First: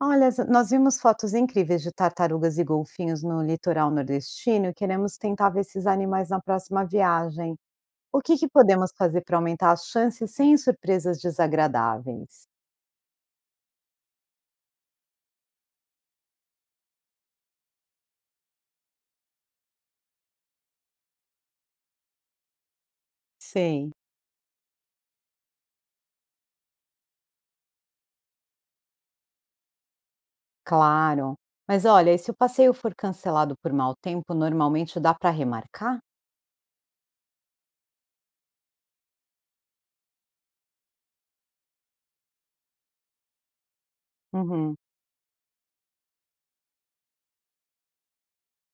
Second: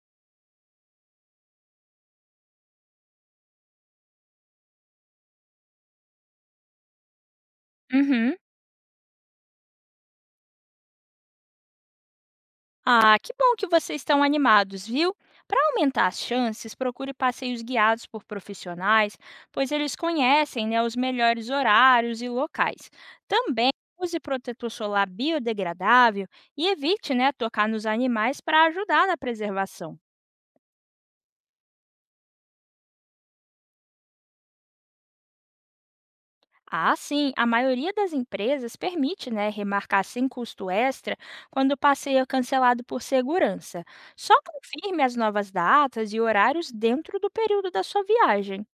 Olha, nós vimos fotos incríveis de tartarugas e golfinhos no litoral nordestino e queremos tentar ver esses animais na próxima viagem. O Uhum. que, que podemos fazer para aumentar as chances sem surpresas desagradáveis? Ah, que bom que vocês estão animados, viu? Para aumentar as chances, procure passeios guiados por profissionais, pois eles conhecem, né, os melhores horários e locais. Também Sei. use protetor solar biodegradável e evite, né, tocar nos animais para ajudar na preservação. Claro. Mas olha, e se o passeio for cancelado por mau tempo, normalmente dá para remarcar? Ah, sim, a maioria das empresas permite, né, remarcar sem custo extra quando o passeio é cancelado por segurança. Só Uhum, confirme as novas datas e horários dentro do período da sua viagem.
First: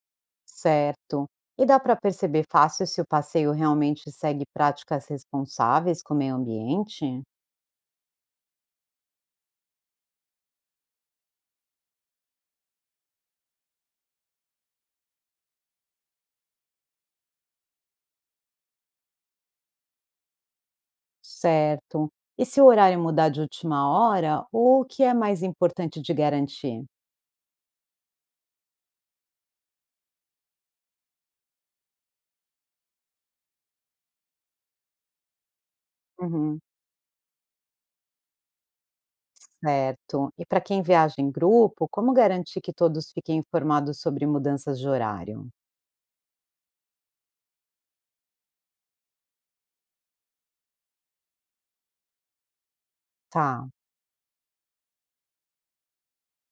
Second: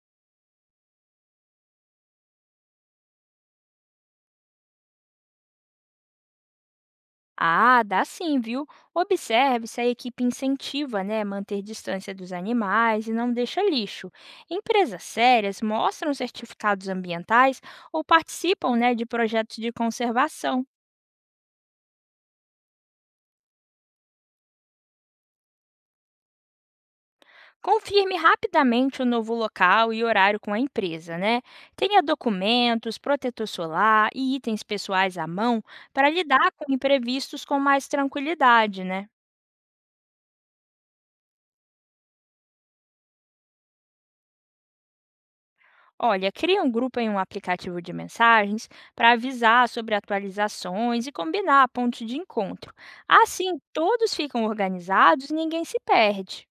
certo. E dá para perceber fácil se o passeio realmente segue práticas responsáveis com o meio ambiente? Ah, dá sim, viu? Observe se a equipe incentiva, né, manter distância dos animais e não deixa lixo. Empresas sérias mostram certificados ambientais ou participam, né, de projetos de conservação. Certo. E se o horário mudar de última hora, o que é mais importante de garantir? Confirme rapidamente o novo local e horário com a empresa, né? Tenha documentos, protetor solar e itens pessoais à mão para lidar Uhum. com imprevistos com mais tranquilidade, né? Certo. E para quem viaja em grupo, como garantir que todos fiquem informados sobre mudanças de horário? Olha, crie um grupo em um aplicativo de mensagens para avisar sobre atualizações e combinar pontos de encontro. Assim, Tá. todos ficam organizados e ninguém se perde.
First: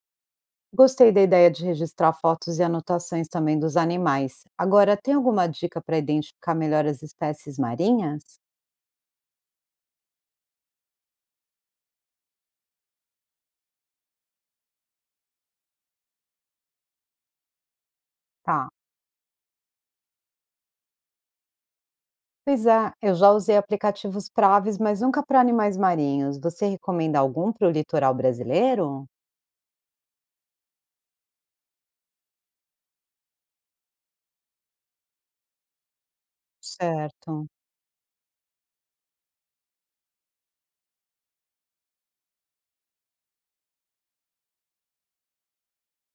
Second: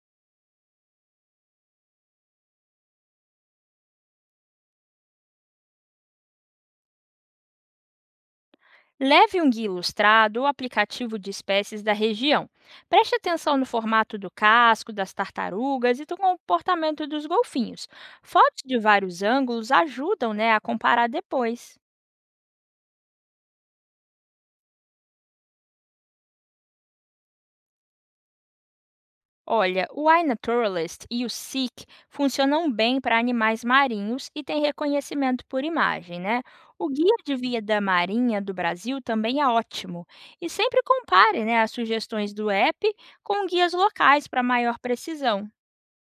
Gostei da ideia de registrar fotos e anotações também dos animais. Agora, tem alguma dica para identificar melhor as espécies marinhas? Leve um guia ilustrado ou aplicativo de espécies da região. Preste atenção no formato do casco, das tartarugas e do comportamento dos golfinhos. Fotos Tá. de vários ângulos ajudam, né, a comparar depois. Pois é, eu já usei aplicativos para aves, mas nunca para animais marinhos. Você recomenda algum para o litoral brasileiro? Olha, o iNaturalist e o Seek funcionam bem para animais marinhos e têm reconhecimento por imagem, né? O Guia de Certo. Vida Marinha do Brasil também é ótimo. E sempre compare, né, as sugestões do app com guias locais para maior precisão.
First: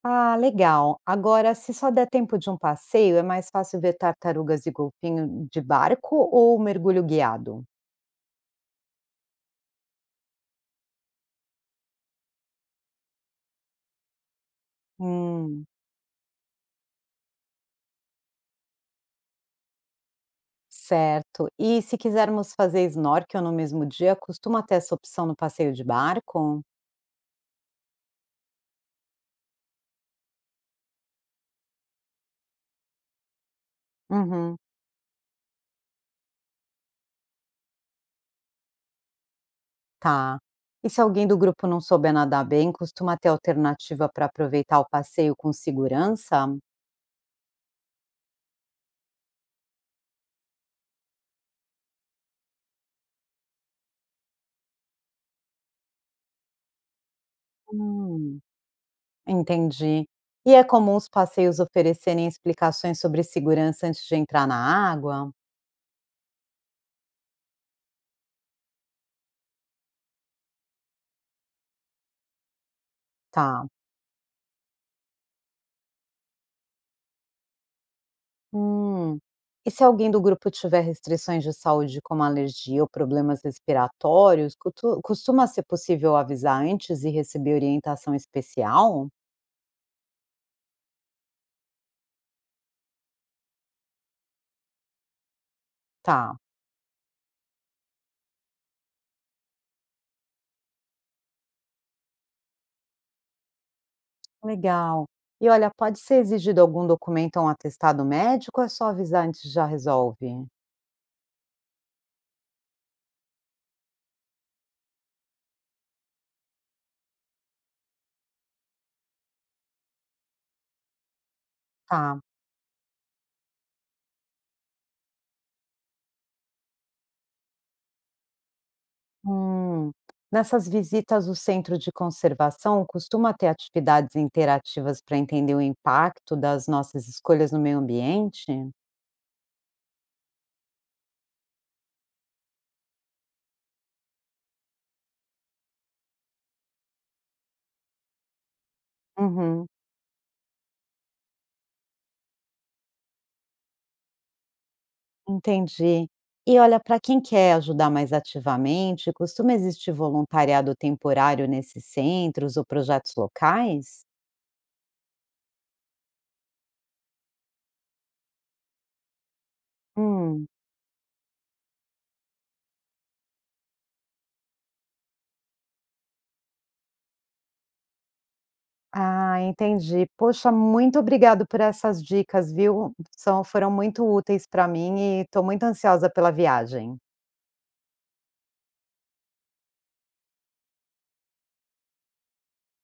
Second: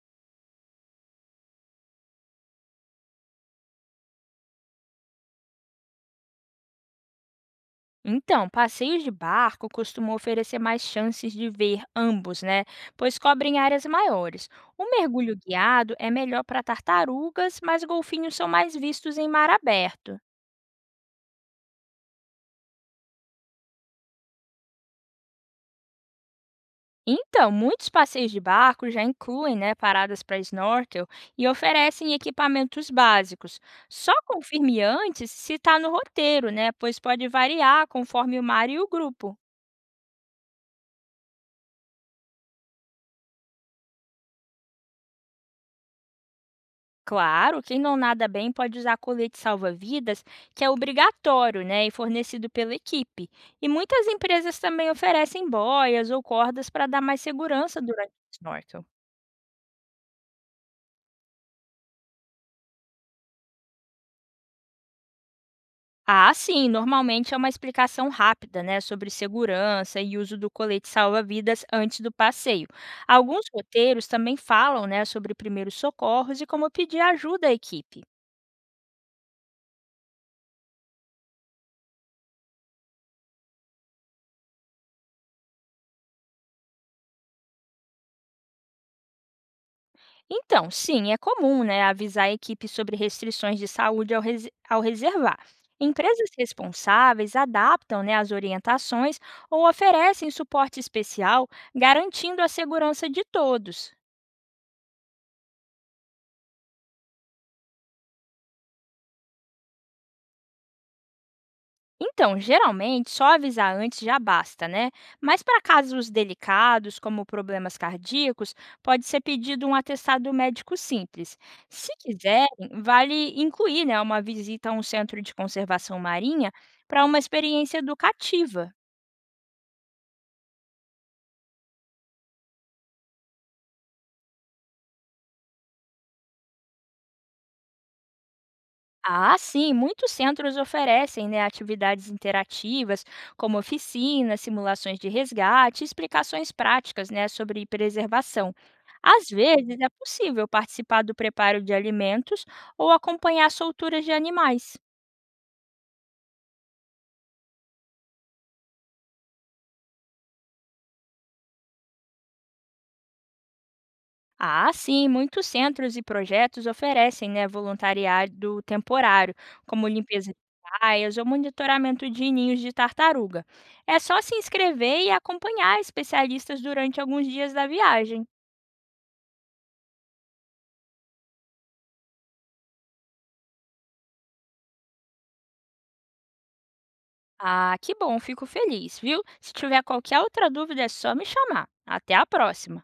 Ah, legal. Agora, se só der tempo de um passeio, é mais fácil ver tartarugas e golfinho de barco ou mergulho guiado? Então, passeios de barco costumam oferecer mais chances de ver ambos, né? Pois cobrem áreas maiores. O mergulho Hum, guiado é melhor para tartarugas, mas golfinhos são mais vistos em mar aberto. certo. E se quisermos fazer snorkel no mesmo dia, costuma ter essa opção no passeio de barco? Então, muitos passeios de barco já incluem, né, paradas para snorkel e oferecem equipamentos básicos. Só Uhum, confirme antes se está no roteiro, né? Pois pode variar conforme o mar e o grupo. tá. E se alguém do grupo não souber nadar bem, costuma ter alternativa para aproveitar o passeio com segurança? Claro, quem não nada bem pode usar colete salva-vidas, que é obrigatório, né, e fornecido pela equipe. E muitas empresas também oferecem boias ou cordas para dar mais segurança durante o Hum, snorkel. entendi. E é comum os passeios oferecerem explicações sobre segurança antes de entrar na água? Ah, sim, normalmente é uma explicação rápida, né, sobre segurança e uso do colete salva-vidas antes do passeio. Alguns Tá. roteiros também falam, né, sobre primeiros socorros e como pedir ajuda à equipe. Hum. E se alguém do grupo tiver restrições de saúde, como alergia ou problemas respiratórios, costuma ser possível avisar antes e receber orientação especial? Então, sim, é comum, né, avisar a equipe sobre restrições de saúde ao reservar. Empresas Tá, responsáveis adaptam, né, as orientações ou oferecem suporte especial, garantindo a segurança de todos. legal. E olha, pode ser exigido algum documento ou um atestado médico ou é só avisar antes e já resolve? Então, geralmente, só avisar antes já basta, né? Mas para casos delicados, como problemas cardíacos, pode ser pedido um atestado médico simples. Se Tá. quiserem, vale incluir, né, uma visita a um centro de conservação marinha para uma experiência educativa. Hum. Nessas visitas, o centro de conservação costuma ter atividades interativas para entender o impacto das nossas escolhas no meio ambiente? Ah, sim, muitos centros oferecem, né, atividades interativas, como oficinas, simulações de resgate, e explicações práticas, né, sobre preservação. Às Uhum. vezes, é possível participar do preparo de alimentos ou acompanhar solturas de animais. Entendi. E olha, para quem quer ajudar mais ativamente, costuma existir voluntariado temporário nesses centros ou projetos locais? Ah, sim, muitos centros e projetos oferecem, né, voluntariado temporário, como limpeza de Hum, praias ou monitoramento de ninhos de tartaruga. É só se inscrever e acompanhar especialistas durante alguns dias da viagem. ah, entendi. Poxa, muito obrigado por essas dicas, viu? São, foram muito úteis para mim e estou muito ansiosa pela viagem. Ah, que bom, fico feliz, viu? Se tiver qualquer outra dúvida, é só me chamar. Até a próxima!